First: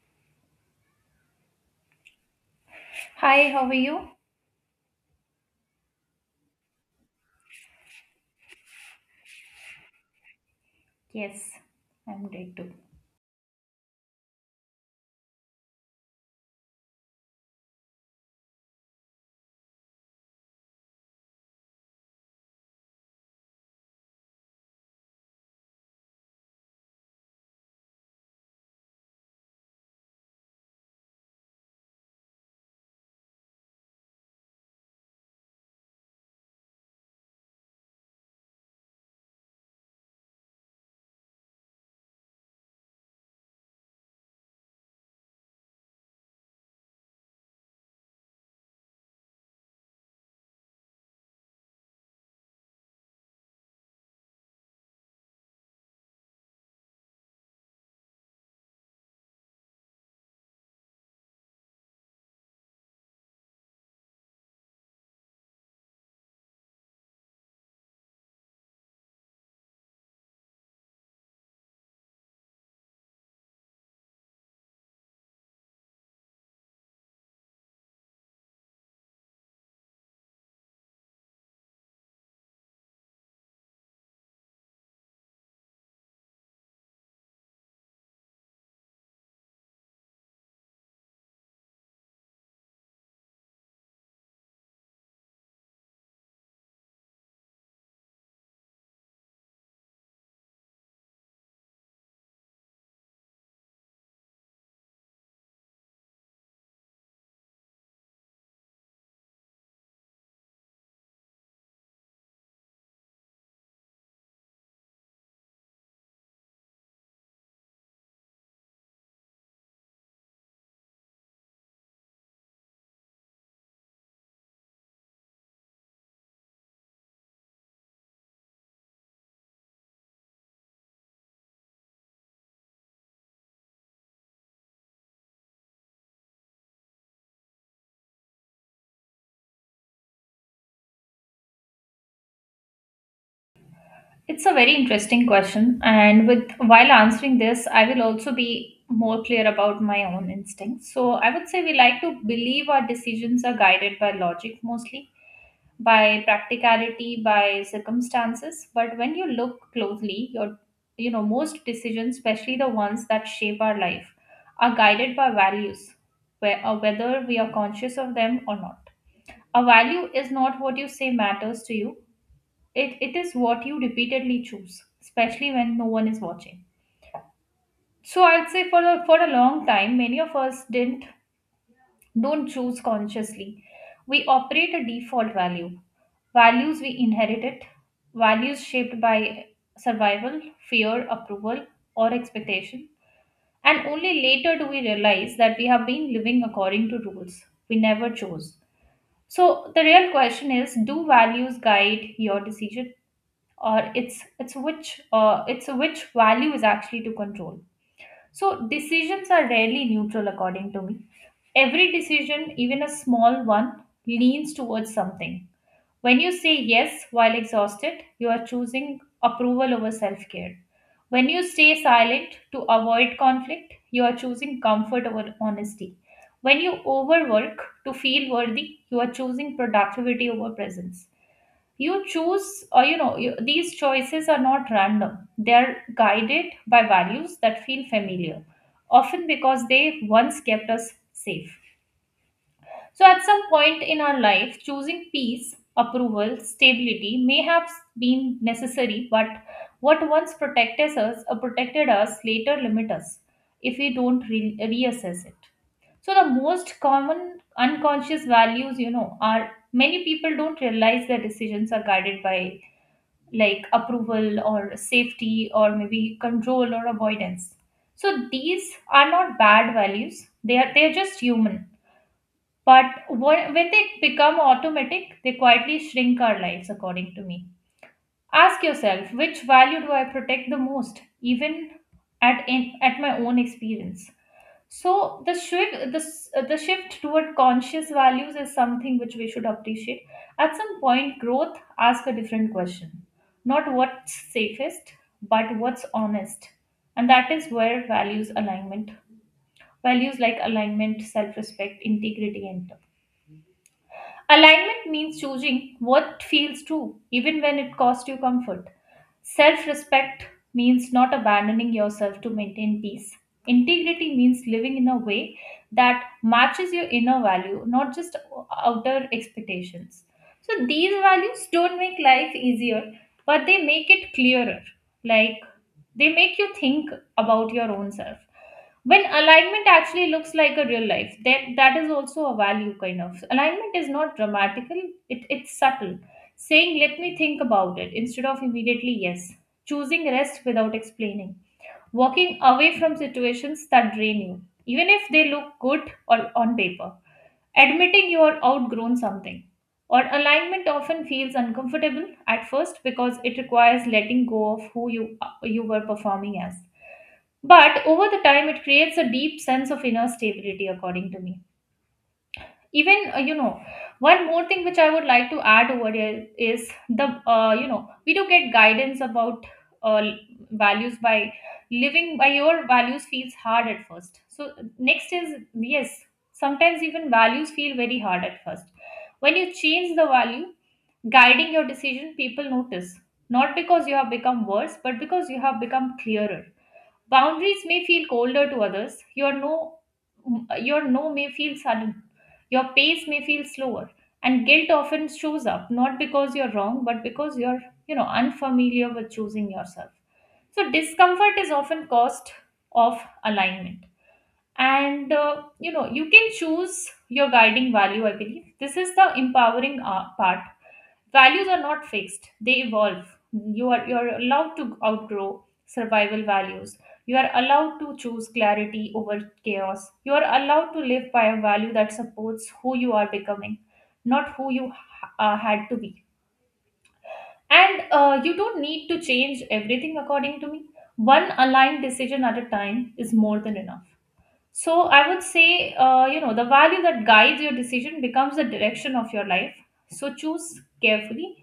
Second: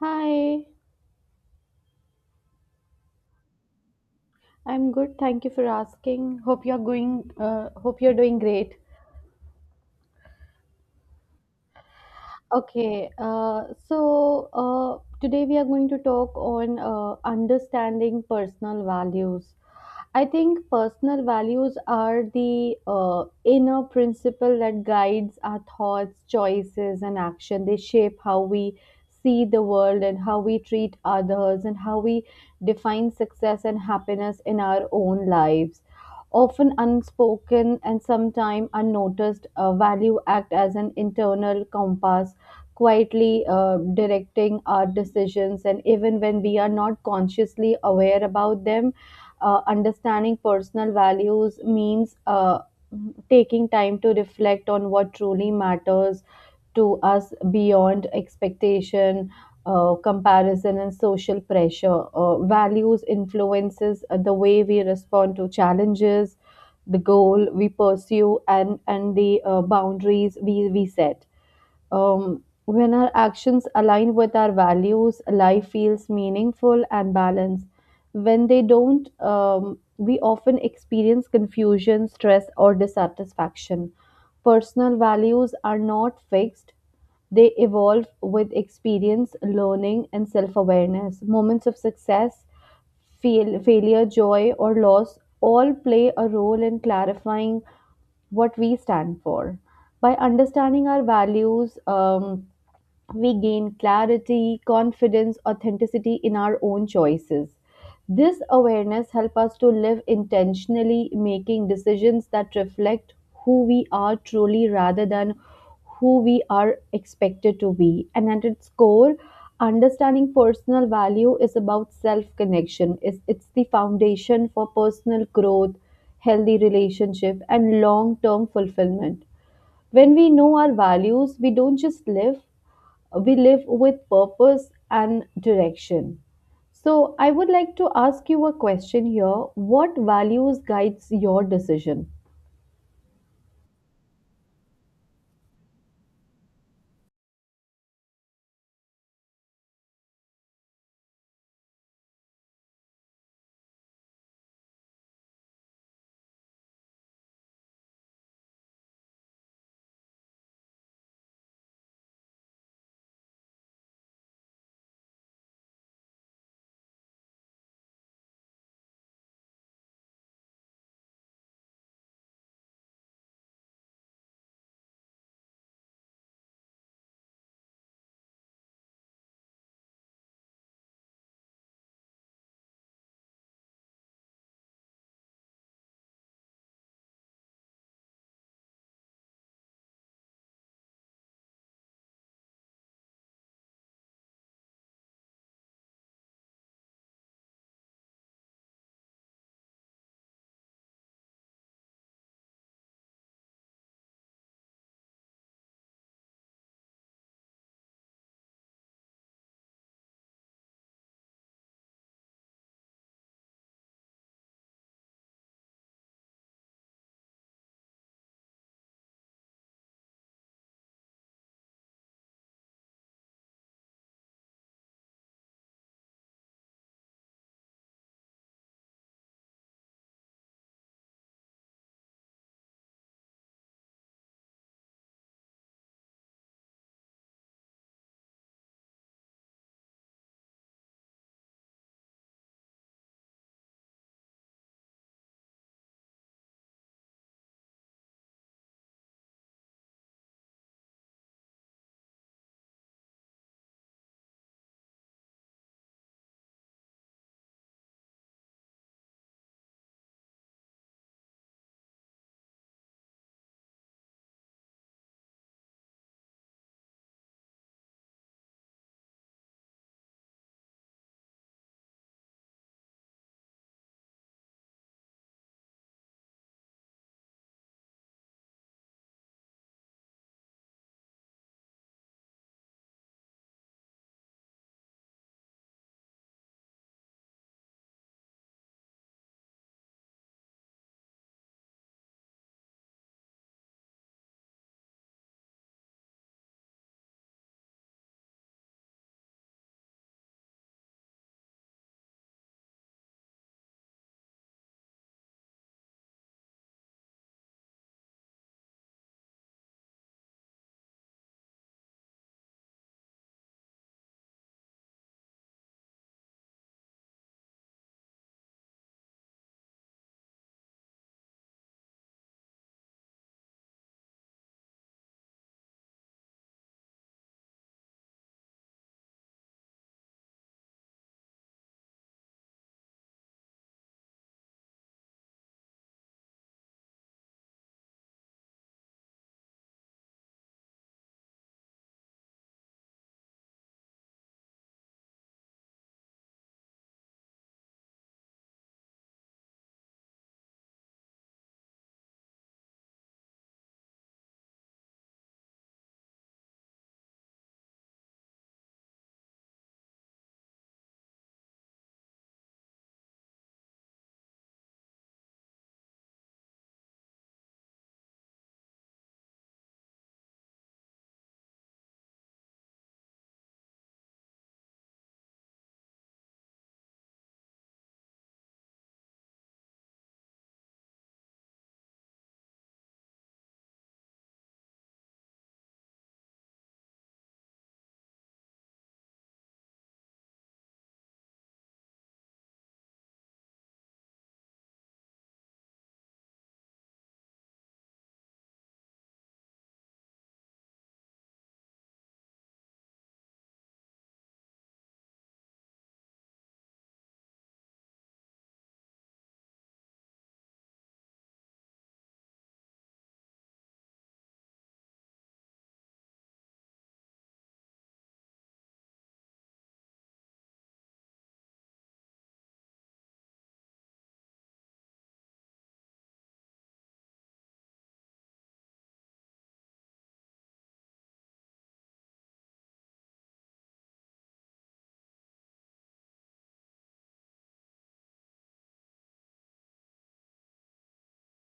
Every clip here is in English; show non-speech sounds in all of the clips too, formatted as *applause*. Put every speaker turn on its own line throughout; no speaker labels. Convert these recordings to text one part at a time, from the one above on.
Hi,
Hi, how are you?
I'm good. Thank you for asking. Hope you're hope you're doing great.
Yes, I'm great too.
Okay, today we are going to talk on understanding personal values. I think personal values are the inner principle that guides our thoughts, choices, and action. They shape how we see the world and how we treat others and how we define success and happiness in our own lives. Often unspoken and sometimes unnoticed, value act as an internal compass quietly directing our decisions and even when we are not consciously aware about them. Understanding personal values means taking time to reflect on what truly matters to us beyond expectation, comparison and social pressure. Values influences the way we respond to challenges, the goal we pursue, and the boundaries we set. When our actions align with our values, life feels meaningful and balanced. When they don't, we often experience confusion, stress, or dissatisfaction. Personal values are not fixed, they evolve with experience, learning, and self awareness. Moments of success, failure, joy, or loss all play a role in clarifying what we stand for. By understanding our values, we gain clarity, confidence, authenticity in our own choices. This awareness helps us to live intentionally, making decisions that reflect who we are truly rather than who we are expected to be. And at its core, understanding personal value is about self connection, it's the foundation for personal growth, healthy relationship, and long term fulfillment. When we know our values, we don't just live, we live with purpose and direction. So, I would like to ask you a question here. What values guides your decision?
It's a very interesting question, and with while answering this, I will also be more clear about my own instincts. So, I would say we like to believe our decisions are guided by logic mostly, by practicality, by circumstances, but when you look closely, most decisions, especially the ones that shape our life, are guided by values, where, whether we are conscious of them or not. A value is not what you say matters to you, it is what you repeatedly choose, especially when no one is watching. So I'd say for a long time, many of us didn't don't choose consciously. We operate a default value, values we inherited, values shaped by survival, fear, approval, or expectation. And only later do we realize that we have been living according to rules we never chose. So the real question is, do values guide your decision? Or it's which it's which value is actually to control. So decisions are rarely neutral, according to me. Every decision, even a small one, leans towards something. When you say yes while exhausted, you are choosing approval over self care. When you stay silent to avoid conflict, you are choosing comfort over honesty. When you overwork to feel worthy, you are choosing productivity over presence. You choose or you know you, These choices are not random, they're guided by values that feel familiar, often because they once kept us safe. So at some point in our life, choosing peace, approval, stability may have been necessary, but what once protected us or protected us later limit us if we don't reassess it. So the most common unconscious values, you know, are many people don't realize their decisions are guided by, like approval or safety or maybe control or avoidance. So these are not bad values, they are just human. But when they become automatic, they quietly shrink our lives, according to me. Ask yourself which value do I protect the most, even at my own experience. So the shift toward conscious values is something which we should appreciate. At some point, growth asks a different question: not what's safest, but what's honest, and that is where values alignment, values like alignment, self-respect, integrity enter. Alignment means choosing what feels true, even when it costs you comfort. Self respect means not abandoning yourself to maintain peace. Integrity means living in a way that matches your inner value, not just outer expectations. So, these values don't make life easier, but they make it clearer. Like, they make you think about your own self. When alignment actually looks like a real life, then that is also a value. Kind of alignment is not dramatical, it's subtle. Saying let me think about it instead of immediately yes, choosing rest without explaining, walking away from situations that drain you even if they look good or on paper. Admitting you are outgrown something, or alignment often feels uncomfortable at first because it requires letting go of who you were performing as. But over the time, it creates a deep sense of inner stability, according to me. Even you know One more thing which I would like to add over here is the you know we do get guidance about uh, values by living by your values feels hard at first. So next is, yes, sometimes even values feel very hard at first. When you change the value guiding your decision, people notice, not because you have become worse but because you have become clearer. Boundaries may feel colder to others. Your no may feel sudden. Your pace may feel slower. And guilt often shows up not because you're wrong, but because you're unfamiliar with choosing yourself. So discomfort is often cost of alignment. And you know, you can choose your guiding value. I believe this is the empowering part. Values are not fixed, they evolve. You are allowed to outgrow survival values. You are allowed to choose clarity over chaos. You are allowed to live by a value that supports who you are becoming, not who you had to be. And you don't need to change everything, according to me. One aligned decision at a time is more than enough. So I would say, you know, the value that guides your decision becomes the direction of your life. So choose carefully.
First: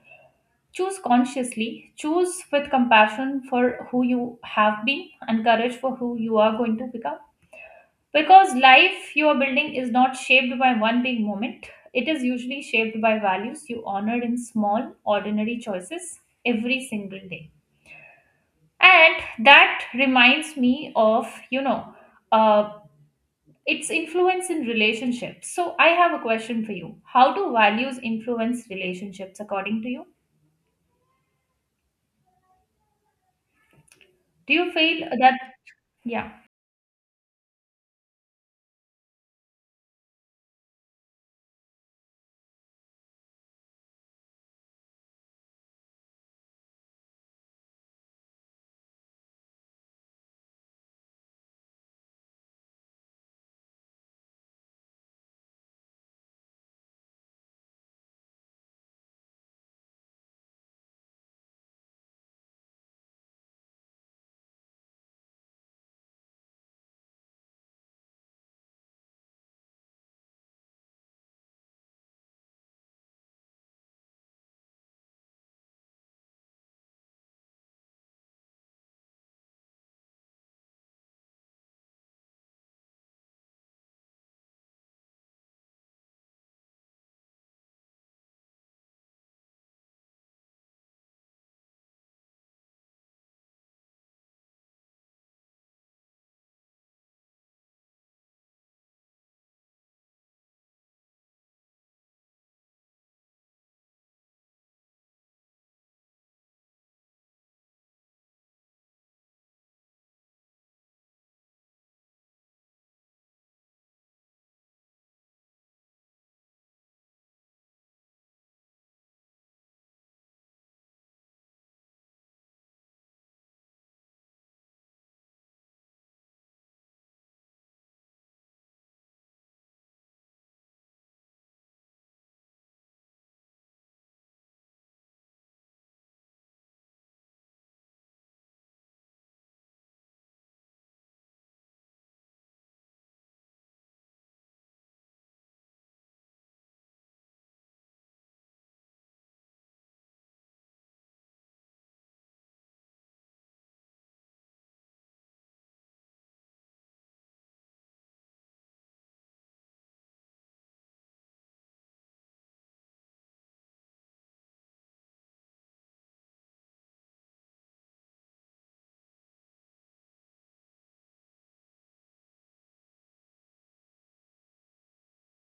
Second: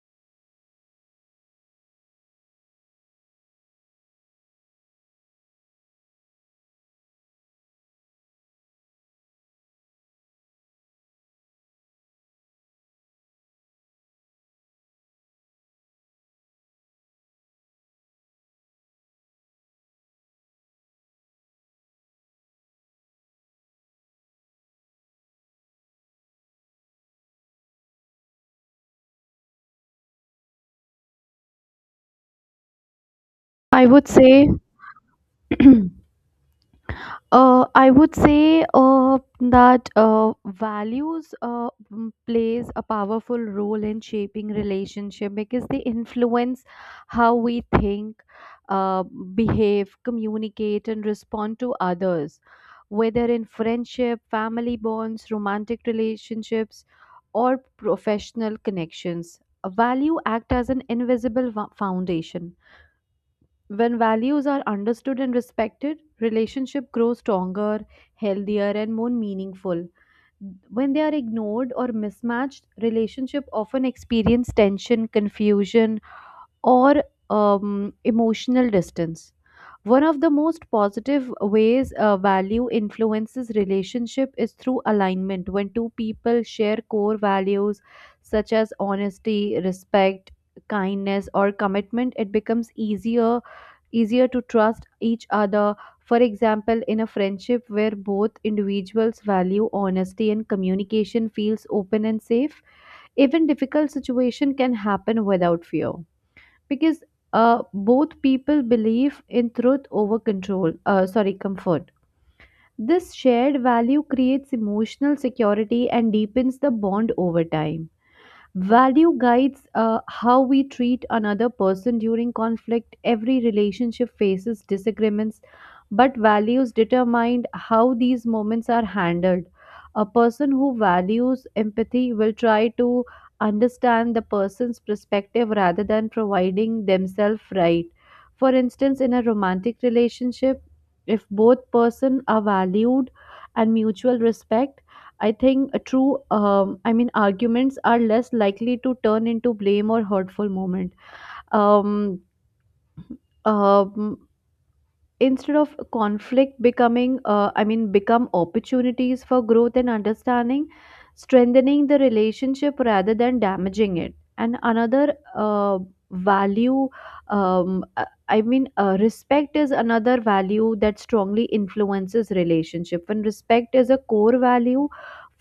Choose consciously, choose with compassion for who you have been and courage for who you are going to become. Because life you are building is not shaped by one big moment, it is usually shaped by values you honored in small, ordinary choices every single day. And that reminds me of, you know, uh, its influence in relationships. So I have a question for you. How do values influence relationships according to you?
I would say.
Do you feel that, yeah?
I would say that values plays a powerful role in shaping relationship because they influence how we think, uh, behave, communicate, and respond to others. Whether in friendship, family bonds, romantic relationships, or professional connections, a value act as an invisible foundation. When values are understood and respected, relationship grows stronger, healthier and more meaningful. When they are ignored or mismatched, relationship often experience tension, confusion or emotional distance. One of the most positive ways value influences relationship is through alignment. When two people share core values such as honesty, respect, kindness, or commitment, it becomes easier to trust each other. For example, in a friendship where both individuals value honesty and communication feels open and safe, even difficult situation can happen without fear because uh, both people believe in truth over control sorry comfort. This shared value creates emotional security and deepens the bond over time. Value guides how we treat another person during conflict. Every relationship faces disagreements, but values determine how these moments are handled. A person who values empathy will try to understand the person's perspective rather than providing themselves right. For instance, in a romantic relationship, if both person are valued and mutual respect, I think a true, I mean, arguments are less likely to turn into blame or hurtful moment. Um, um, Instead of conflict becoming become opportunities for growth and understanding, strengthening the relationship rather than damaging it. And another value I mean respect is another value that strongly influences relationship. When respect is a core value,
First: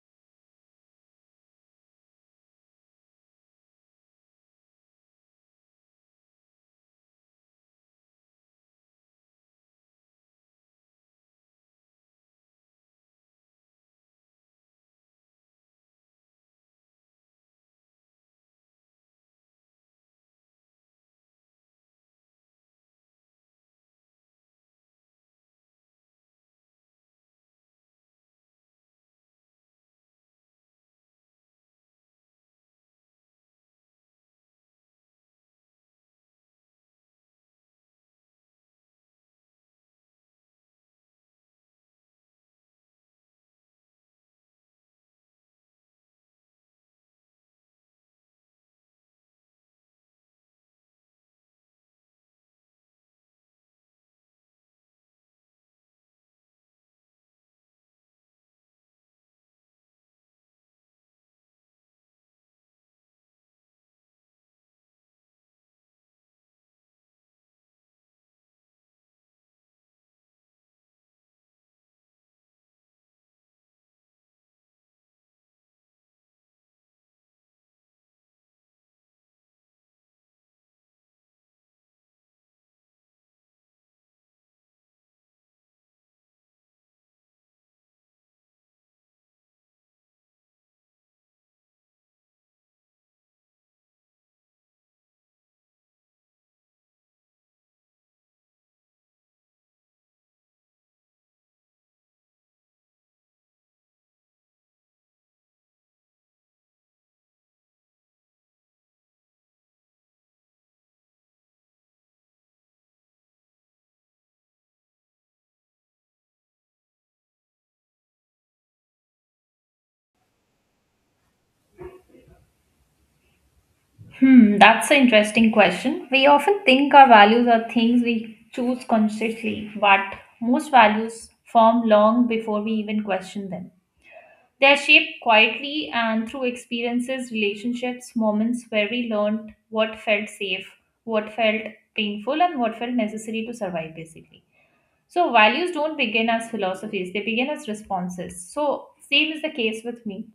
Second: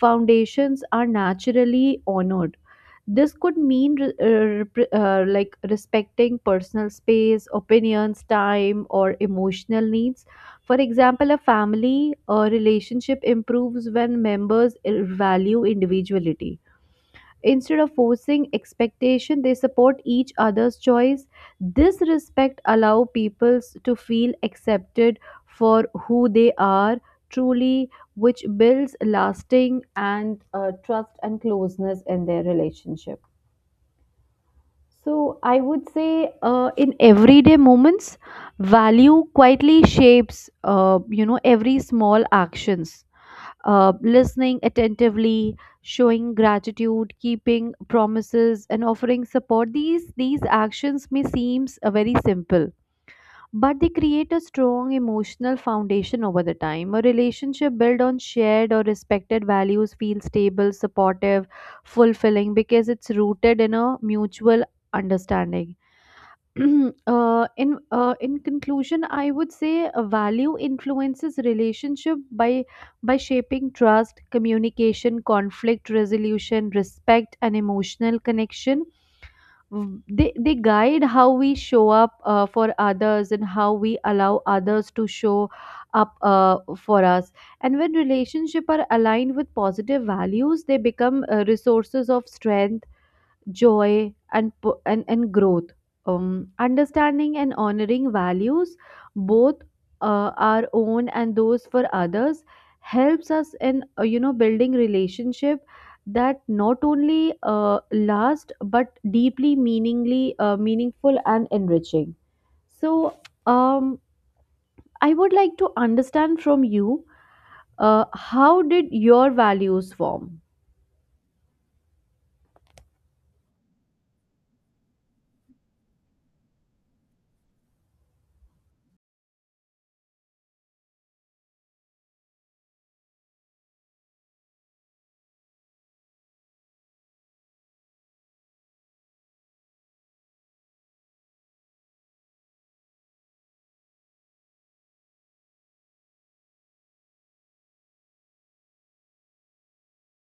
foundations are naturally honored. This could mean like respecting personal space, opinions, time, or emotional needs. For example, a family relationship improves when members value individuality. Instead of forcing expectation, they support each other's choice. This respect allow people to feel accepted for who they are truly, which builds lasting and trust and closeness in their relationship. So I would say in everyday moments, value quietly shapes you know every small actions. Listening attentively, showing gratitude, keeping promises, and offering support. These actions may seem very simple, but they create a strong emotional foundation over the time. A relationship built on shared or respected values feels stable, supportive, fulfilling because it's rooted in a mutual understanding. *clears throat* In conclusion, I would say a value influences relationship by shaping trust, communication, conflict resolution, respect and emotional connection. They guide how we show up for others and how we allow others to show up for us. And when relationships are aligned with positive values, they become resources of strength, joy and growth. Understanding and honoring values, both our own and those for others, helps us in you know building relationship that not only last but deeply meaningly meaningful and enriching. So um, I would like to understand from you how did your values form.
Hmm, that's an interesting question. We often think our values are things we choose consciously, but most values form long before we even question them. They are shaped quietly and through experiences, relationships, moments where we learned what felt safe, what felt painful, and what felt necessary to survive, basically. So, values don't begin as philosophies, they begin as responses. So, same is the case with me.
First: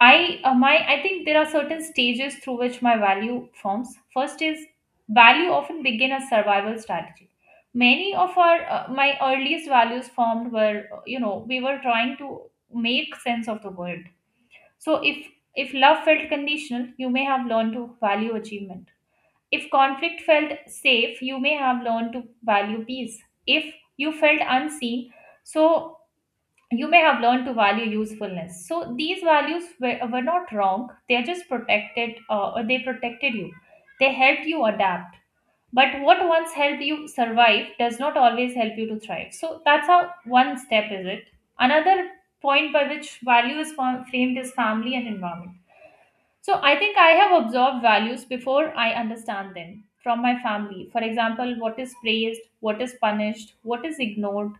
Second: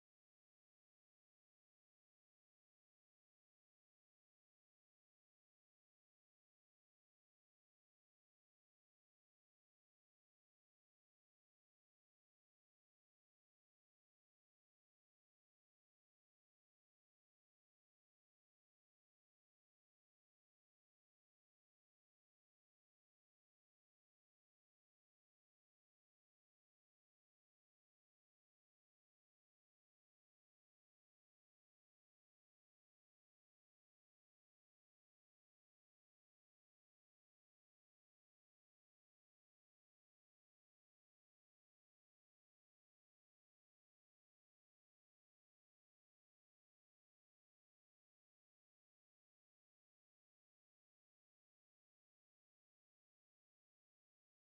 I think there are certain stages through which my value forms. First is value often begin as survival strategy. Many of our my earliest values formed were you know, we were trying to make sense of the world. So if love felt conditional, you may have learned to value achievement. If conflict felt safe, you may have learned to value peace. If you felt unseen, so you may have learned to value usefulness. So these values were not wrong, they're just protected or they protected you, they helped you adapt. But what once helped you survive does not always help you to thrive. So that's how, one step is it. Another point by which value is framed is family and environment. So I think I have observed values before I understand them from my family. For example, what is praised, what is punished, what is ignored.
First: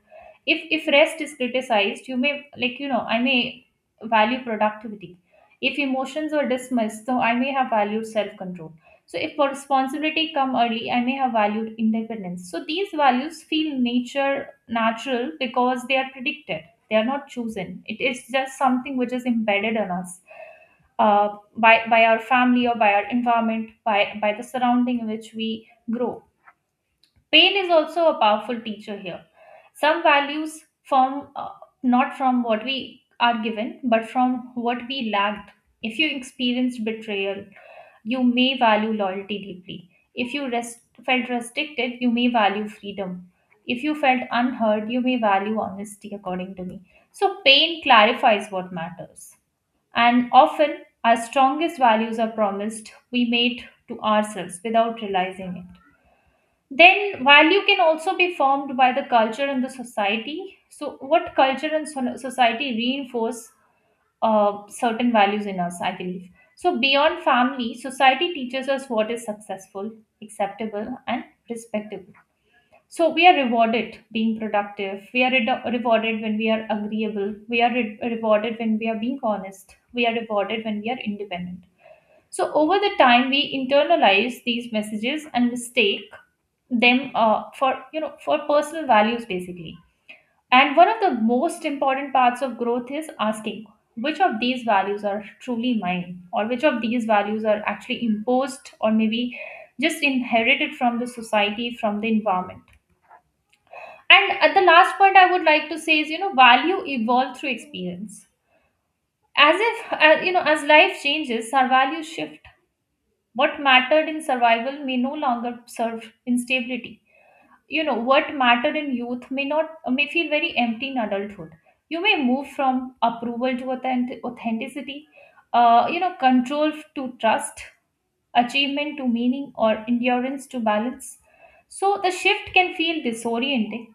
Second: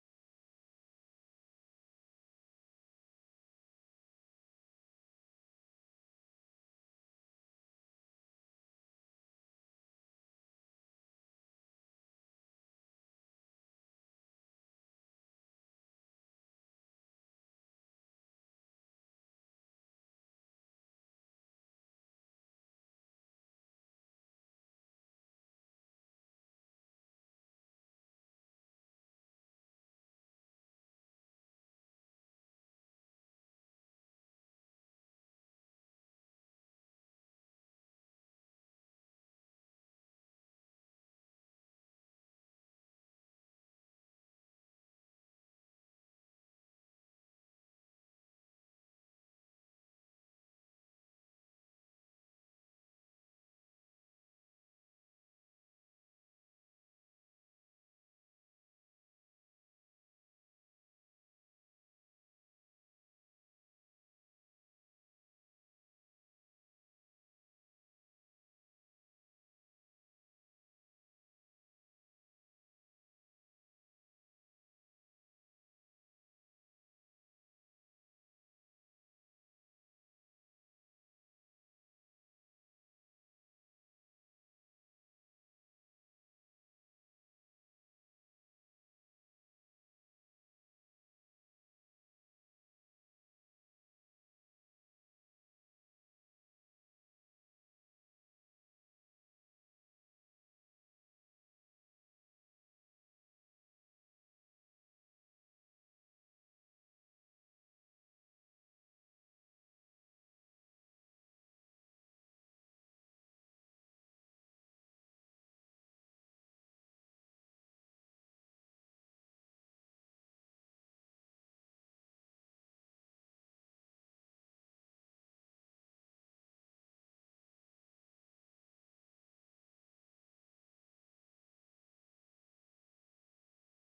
If rest is criticized, you may like you know, I may value productivity. If emotions are dismissed, so I may have valued self-control. So if responsibility come early, I may have valued independence. So these values feel nature natural because they are predicted. They are not chosen. It is just something which is embedded in us. Uh by our family, or by our environment, by the surrounding in which we grow. Pain is also a powerful teacher here. Some values form not from what we are given but from what we lacked. If you experienced betrayal, you may value loyalty deeply. If you felt restricted, you may value freedom. If you felt unheard, you may value honesty, according to me. So pain clarifies what matters, and often, our strongest values are promised we made to ourselves without realizing it. Then, value can also be formed by the culture and the society. So, what culture and society reinforce certain values in us, I believe. So, beyond family, society teaches us what is successful, acceptable, and respectable. So we are rewarded being productive. We are rewarded when we are agreeable. We are rewarded when we are being honest. We are rewarded when we are independent. So over the time, we internalize these messages and mistake them for you know, for personal values basically. And one of the most important parts of growth is asking which of these values are truly mine, or which of these values are actually imposed, or maybe just inherited from the society, from the environment. And at the last point, I would like to say is, you know, value evolve through experience. As if, you know, as life changes, our values shift. What mattered in survival may no longer serve in stability. You know, what mattered in youth may not, may feel very empty in adulthood. You may move from approval to authenticity, you know, control to trust, achievement to meaning, or endurance to balance. So the shift can feel disorienting,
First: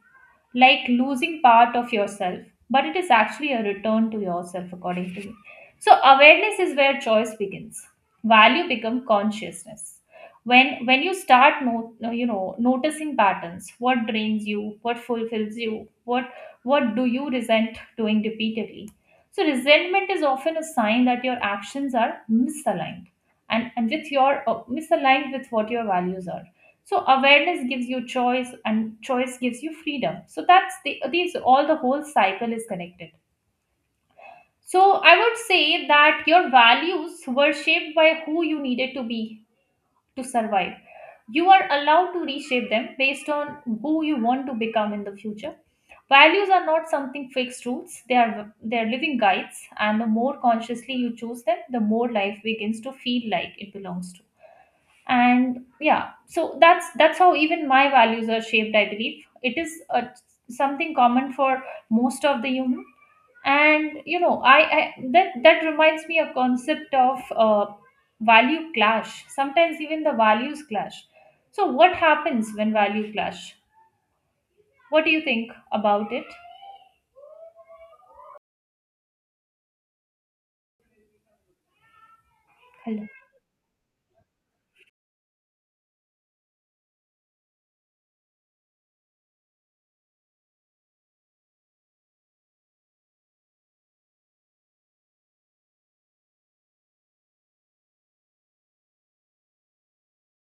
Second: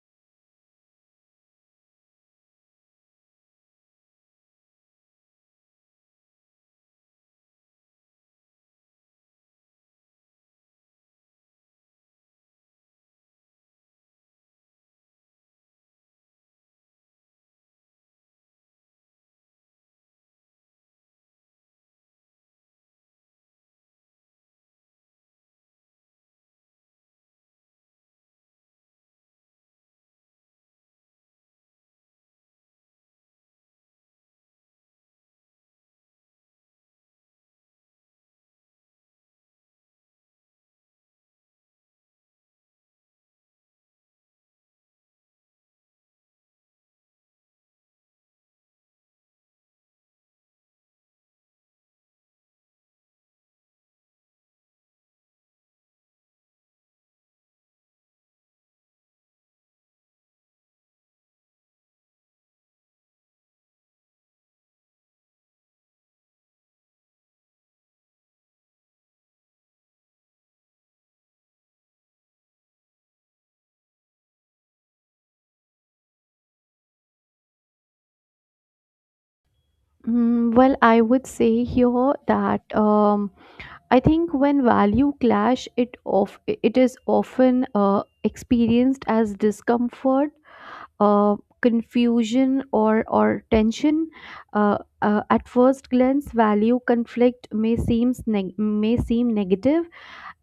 like losing part of yourself, but it is actually a return to yourself, according to me. So, awareness is where choice begins. Value become consciousness. When you start no, no, you know noticing patterns, what drains you, what fulfills you, what do you resent doing repeatedly? So resentment is often a sign that your actions are misaligned, and with your misaligned with what your values are. So awareness gives you choice, and choice gives you freedom. So that's the the whole cycle is connected. So I would say that your values were shaped by who you needed to be to survive. You are allowed to reshape them based on who you want to become in the future. Values are not something fixed rules; they are living guides, and the more consciously you choose them, the more life begins to feel like it belongs to. And yeah, so that's how even my values are shaped. I believe it is a something common for most of the human. And you know, I that that reminds me a concept of value clash. Sometimes even the values clash. So what happens when value clash? What do you think about it?
I would say here that
Hello?
I think when value clash, it is often experienced as discomfort, confusion, or tension. At first glance, value conflict may seem negative,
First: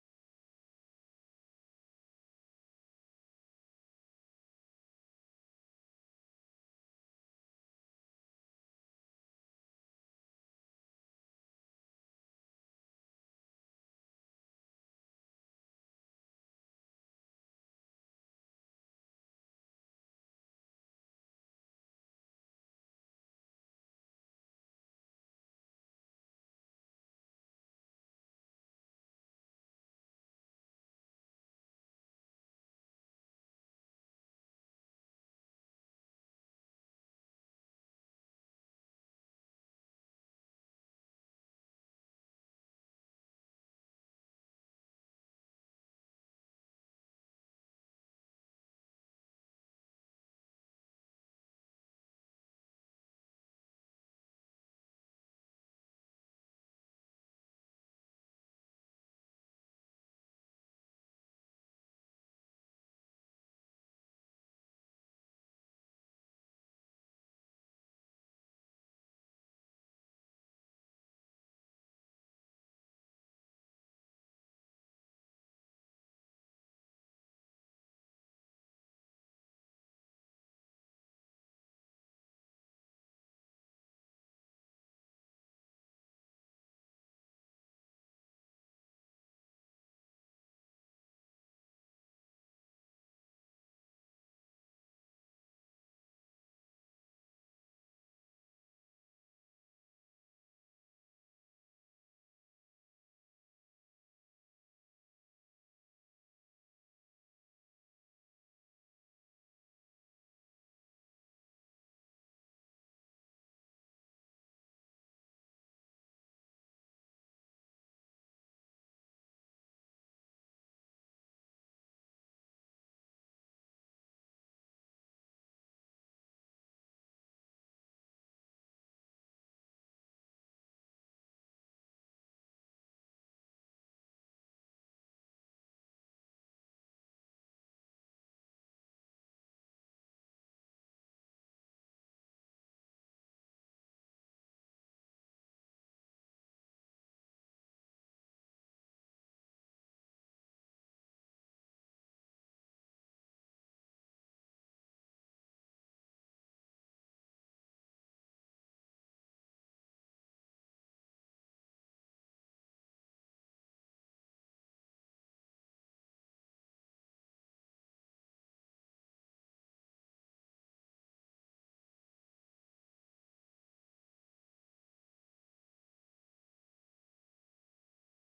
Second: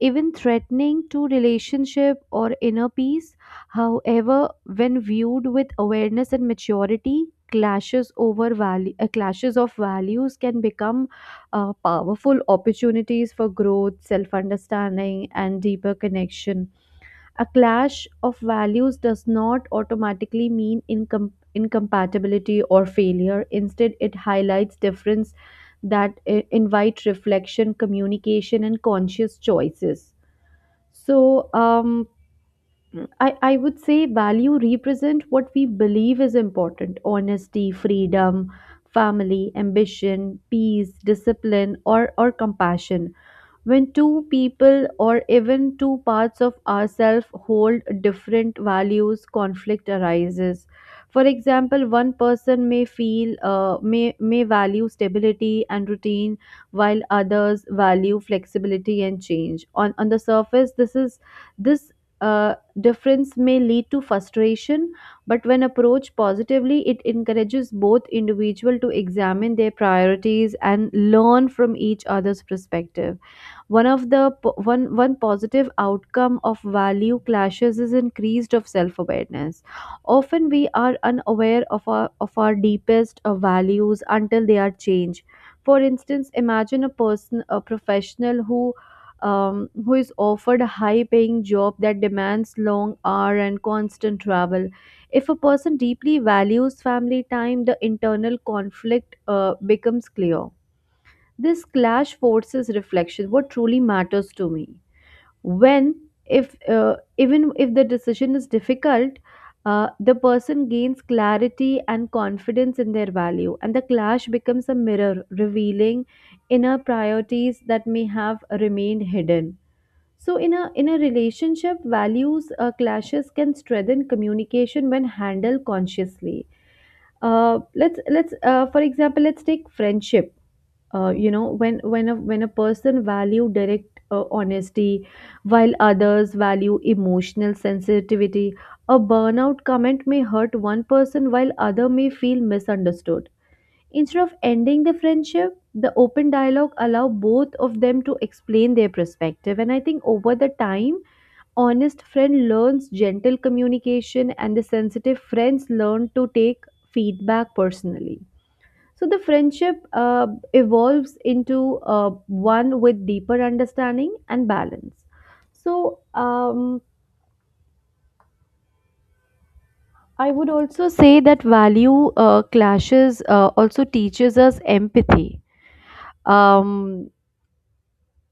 even threatening to relationship or inner peace. However, when viewed with awareness and maturity, clashes of values can become powerful opportunities for growth, self-understanding, and deeper connection. A clash of values does not automatically mean incompatibility or failure. Instead, it highlights difference that invite reflection, communication, and conscious choices. So I would say value represent what we believe is important: honesty, freedom, family, ambition, peace, discipline, or compassion. When two people or even two parts of ourselves hold different values, conflict arises. For example, one person may feel may value stability and routine, while others value flexibility and change. On the surface, this uh, difference may lead to frustration, but when approached positively, it encourages both individual to examine their priorities and learn from each other's perspective. One of the po- one One positive outcome of value clashes is increased of self-awareness. Often we are unaware of our deepest values until they are changed. For instance, imagine a person, a professional um, who is offered a high paying job that demands long hour and constant travel. If a person deeply values family time, the internal conflict becomes clear. This clash forces reflection: what truly matters to me when, if even if the decision is difficult. The person gains clarity and confidence in their value, and the clash becomes a mirror revealing inner priorities that may have remained hidden. So in a relationship, values clashes can strengthen communication when handled consciously. Let's For example, let's take friendship. You know, when a person value direct honesty while others value emotional sensitivity, a burnout comment may hurt one person while other may feel misunderstood. Instead of ending the friendship, the open dialogue allow both of them to explain their perspective. And I think over the time, honest friend learns gentle communication and the sensitive friends learn to take feedback personally. So the friendship evolves into one with deeper understanding and balance. So I would also say that value clashes also teaches us empathy. Um,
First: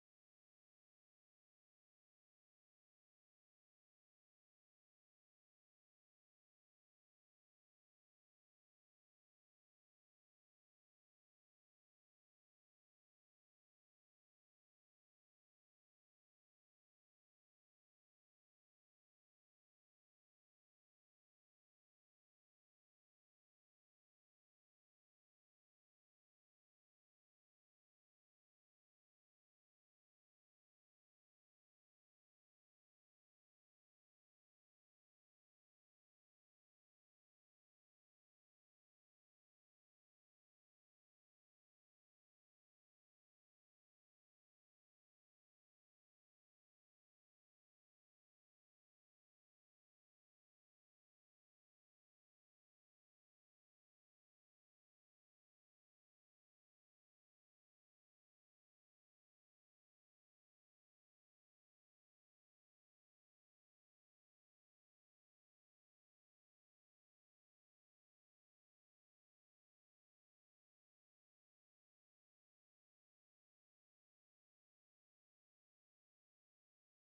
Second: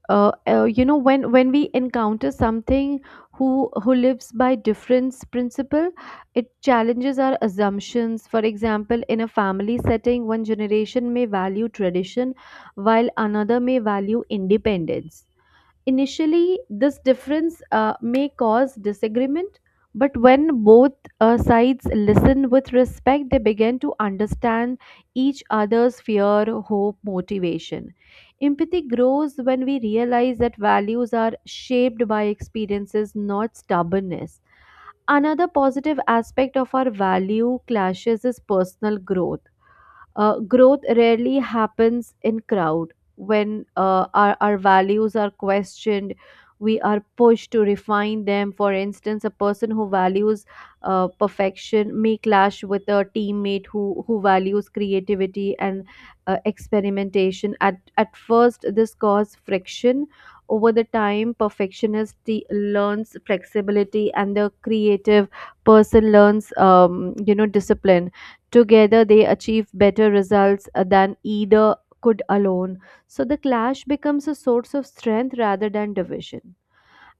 when we encounter something who lives by difference principle, it challenges our assumptions. For example, in a family setting, one generation may value tradition, while another may value independence. Initially, this difference may cause disagreement, but when both sides listen with respect, they begin to understand each other's fear, hope, motivation. Empathy grows when we realize that values are shaped by experiences, not stubbornness. Another positive aspect of our value clashes is personal growth. Growth rarely happens in crowd. When our values are questioned, we are pushed to refine them. For instance, a person who values perfection may clash with a teammate who values creativity and experimentation. At first this causes friction, over the time perfectionist learns flexibility and the creative person learns you know, discipline. Together, they achieve better results than either could alone. So the clash becomes a source of strength rather than division.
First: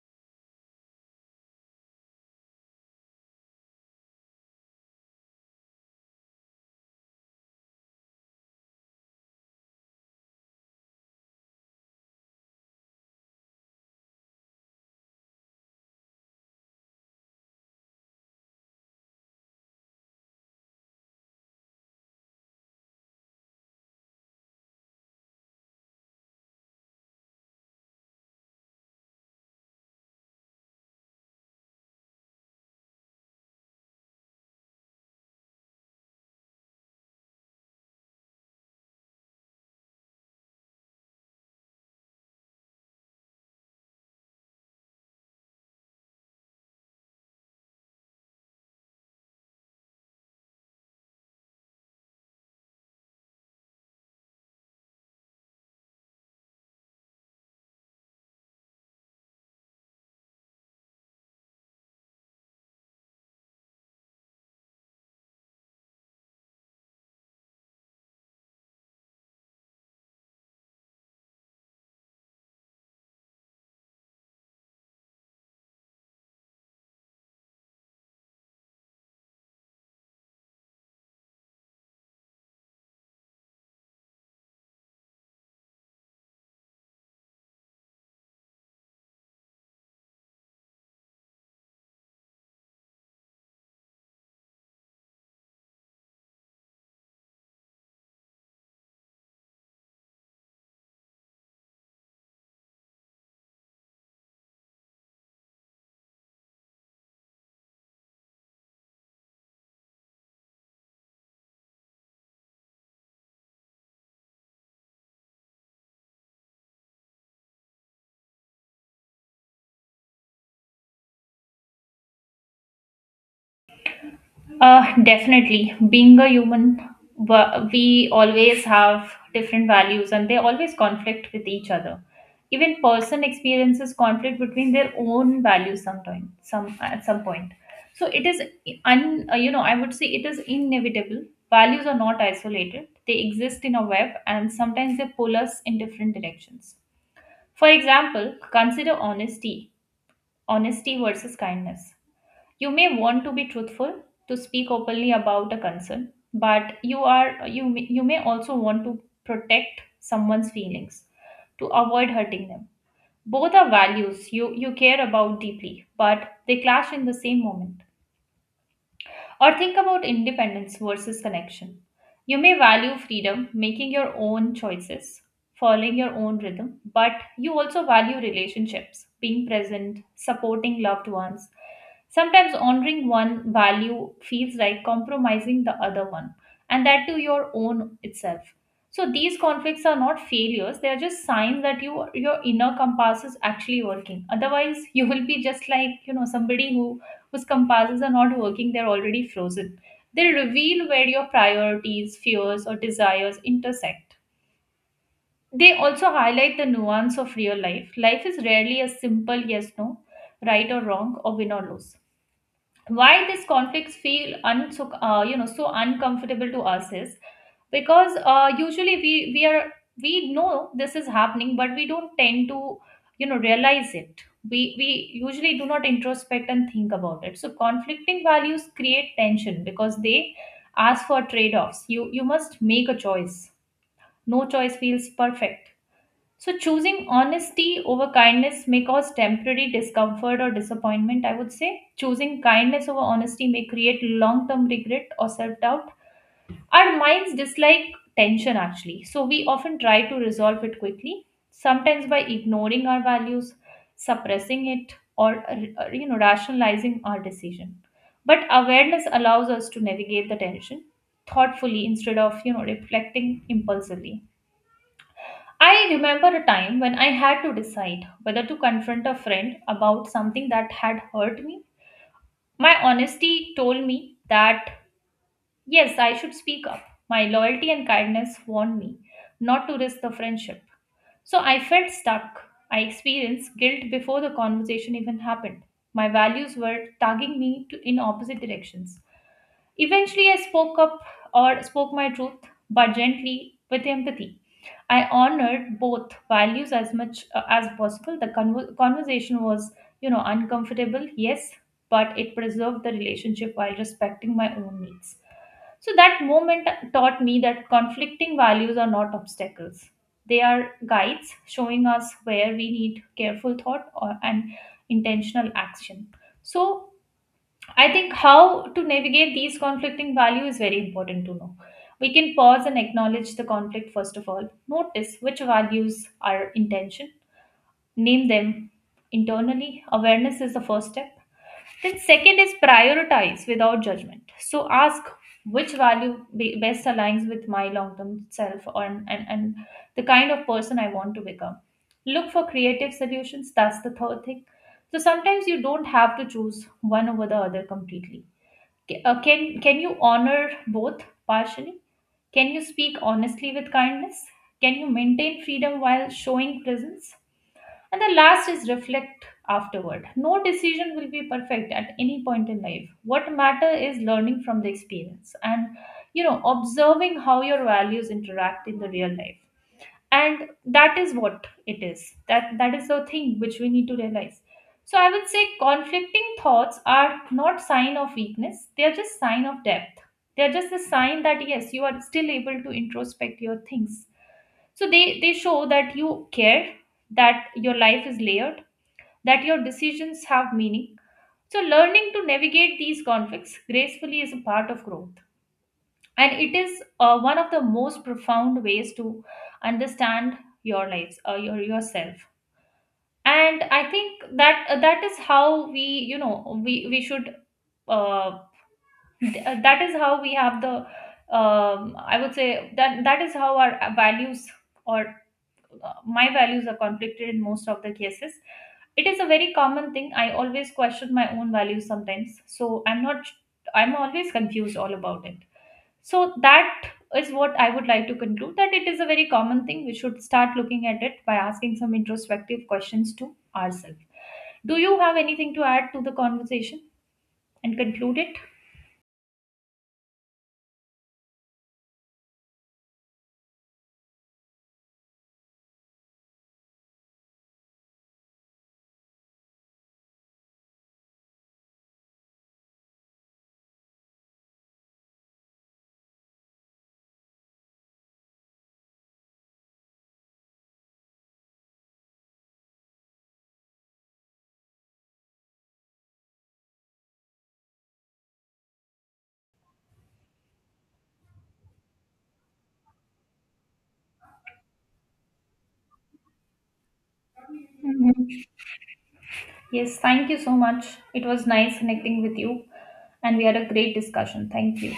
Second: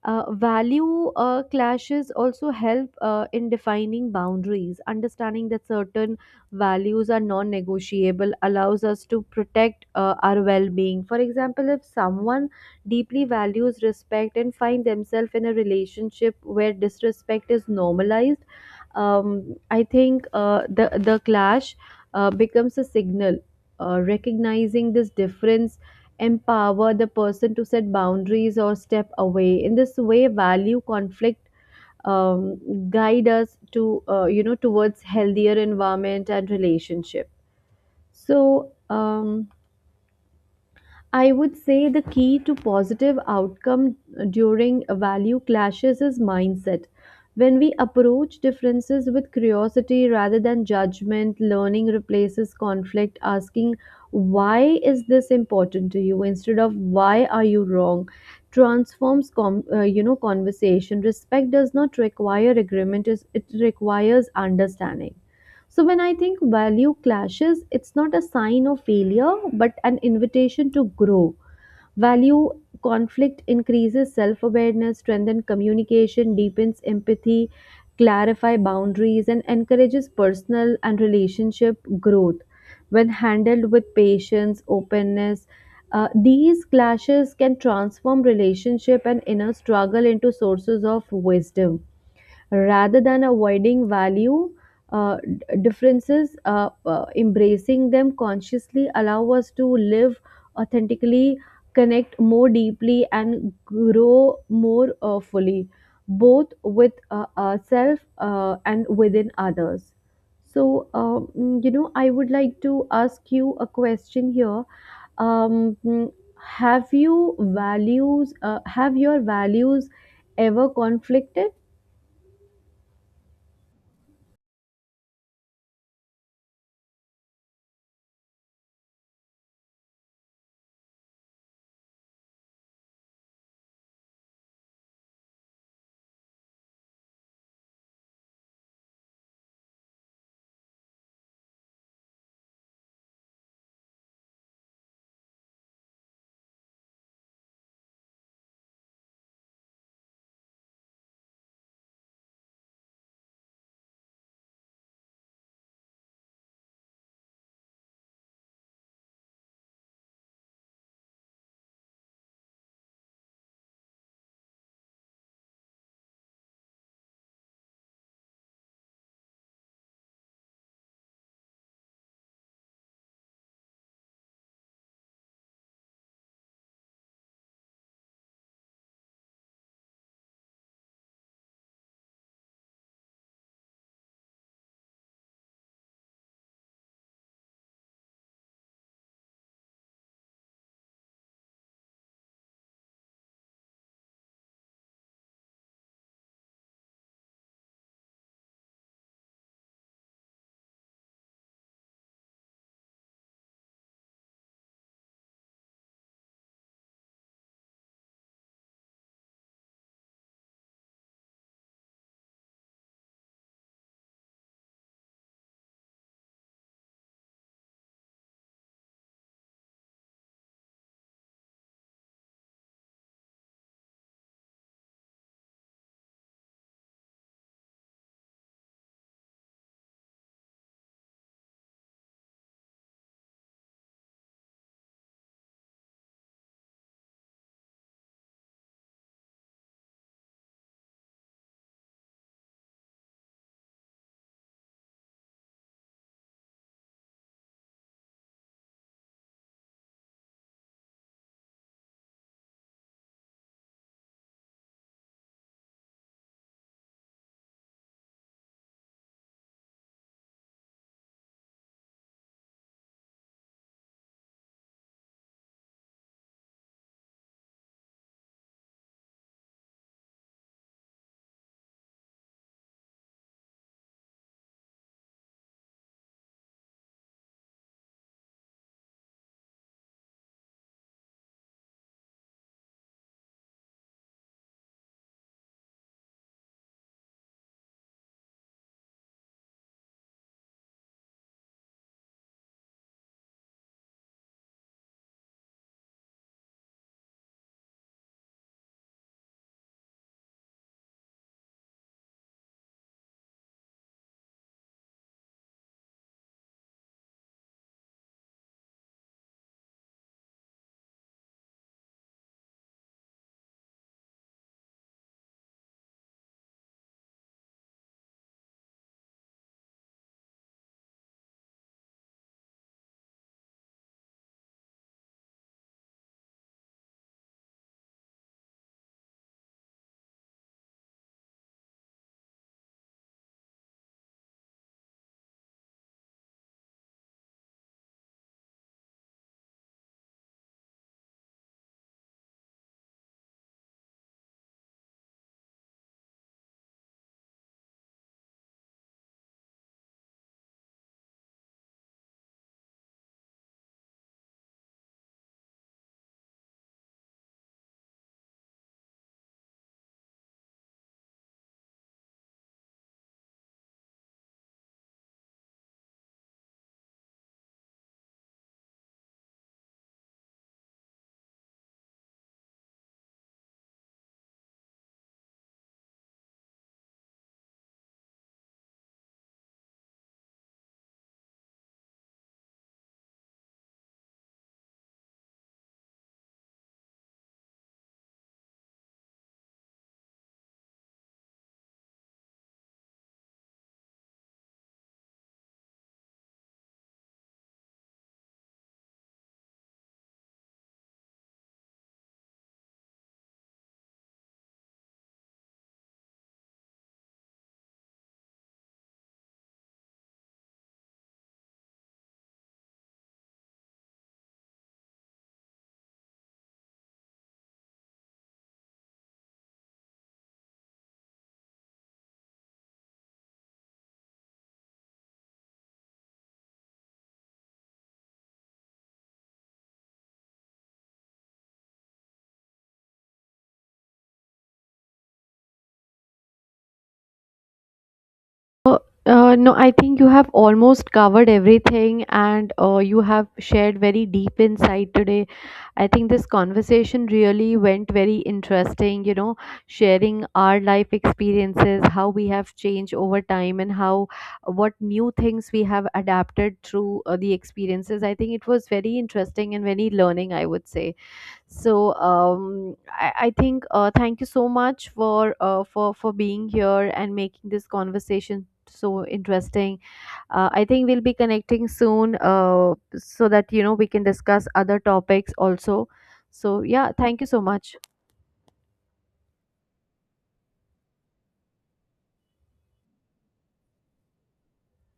Value clashes also help in defining boundaries. Understanding that certain values are non negotiable allows us to protect our well being. For example, if someone deeply values respect and find themselves in a relationship where disrespect is normalized, I think the clash becomes a signal. Recognizing this difference empower the person to set boundaries or step away. In this way, value conflict um, guide us to you know, towards healthier environment and relationship. So I would say the key to positive outcome during value clashes is mindset. When we approach differences with curiosity rather than judgment, learning replaces conflict, asking, why is this important to you? Instead of, why are you wrong? Transforms you know, conversation. Respect does not require agreement, it requires understanding. So, when I think value clashes, it's not a sign of failure, but an invitation to grow. Value conflict increases self awareness, strengthens communication, deepens empathy, clarify boundaries, and encourages personal and relationship growth. When handled with patience, openness, these clashes can transform relationship and inner struggle into sources of wisdom rather than avoiding value differences. Embracing them consciously allow us to live authentically, connect more deeply and grow more fully, both with ourselves and within others. So you know, I would like to ask you a question here. um, mm, have your values ever conflicted?
Definitely. Being a human, we always have different values and they always conflict with each other. Even person experiences conflict between their own values sometime, some at some point. So it is you know, I would say it is inevitable. Values are not isolated. They exist in a web and sometimes they pull us in different directions. For example, consider honesty, honesty versus kindness. You may want to be truthful, to speak openly about a concern, but you may also want to protect someone's feelings to avoid hurting them. Both are values you care about deeply, but they clash in the same moment. Or think about independence versus connection. You may value freedom, making your own choices, following your own rhythm, but you also value relationships, being present, supporting loved ones. Sometimes honoring one value feels like compromising the other one, and that to your own itself. So these conflicts are not failures, they are just signs that you your inner compass is actually working. Otherwise, you will be just like, you know, somebody who whose compasses are not working, they're already frozen. They reveal where your priorities, fears, or desires intersect. They also highlight the nuance of real life. Life is rarely a simple yes, no, right or wrong, or win or lose. Why these conflicts feel you know, so uncomfortable to us is because usually we know this is happening, but we don't tend to, you know, realize it. We usually do not introspect and think about it. So conflicting values create tension because they ask for trade offs. You must make a choice. No choice feels perfect. So, choosing honesty over kindness may cause temporary discomfort or disappointment, I would say. Choosing kindness over honesty may create long term regret or self doubt. Our minds dislike tension actually, so we often try to resolve it quickly, sometimes by ignoring our values, suppressing it, or you know, rationalizing our decision. But awareness allows us to navigate the tension thoughtfully instead of, you know, reflecting impulsively. I remember a time when I had to decide whether to confront a friend about something that had hurt me. My honesty told me that yes, I should speak up. My loyalty and kindness warned me not to risk the friendship. So I felt stuck. I experienced guilt before the conversation even happened. My values were tugging me to, in opposite directions. Eventually, I spoke up or spoke my truth, but gently with empathy. I honored both values as much as possible. The conversation was, you know, uncomfortable, yes, but it preserved the relationship while respecting my own needs. So that moment taught me that conflicting values are not obstacles. They are guides showing us where we need careful thought or an intentional action. So I think how to navigate these conflicting values is very important to know. We can pause and acknowledge the conflict first of all. Notice which values are intention, name them internally. Awareness is the first step. Then, second is prioritize without judgment. So, ask which value best aligns with my long term self and the kind of person I want to become. Look for creative solutions. That's the third thing. So, sometimes you don't have to choose one over the other completely. Can you honor both partially? Can you speak honestly with kindness? Can you maintain freedom while showing presence? And the last is reflect afterward. No decision will be perfect at any point in life. What matter is learning from the experience and, you know, observing how your values interact in the real life. And that is what it is, that is the thing which we need to realize. So I would say conflicting thoughts are not sign of weakness, they are just sign of depth. They are just a sign that yes, you are still able to introspect your things. So they show that you care, that your life is layered, that your decisions have meaning. So learning to navigate these conflicts gracefully is a part of growth, and it is one of the most profound ways to understand your lives or your yourself. And I think that that is how we, you know, we should uh, that is how we have the I would say that that is how our values or my values are conflicted in most of the cases. It is a very common thing. I always question my own values sometimes, so I'm not, I'm always confused all about it. So that is what I would like to conclude, that it is a very common thing. We should start looking at it by asking some introspective questions to ourselves. Do you have anything to add to the conversation and conclude it?
Uh, no, I think you have almost covered everything and you have shared very deep insight today. I think this conversation really went very interesting, you know, sharing our life experiences, how we have changed over time, and how what new things we have adapted through the experiences. I think it was very interesting and very learning, I would say. So I think thank you so much for for being here and making this conversation so interesting. I think we'll be connecting soon so that you know we can discuss other topics also. So yeah, thank you so much.
Mhm. Yes, thank you so much. It was nice connecting with you, and we had a great discussion. Thank you.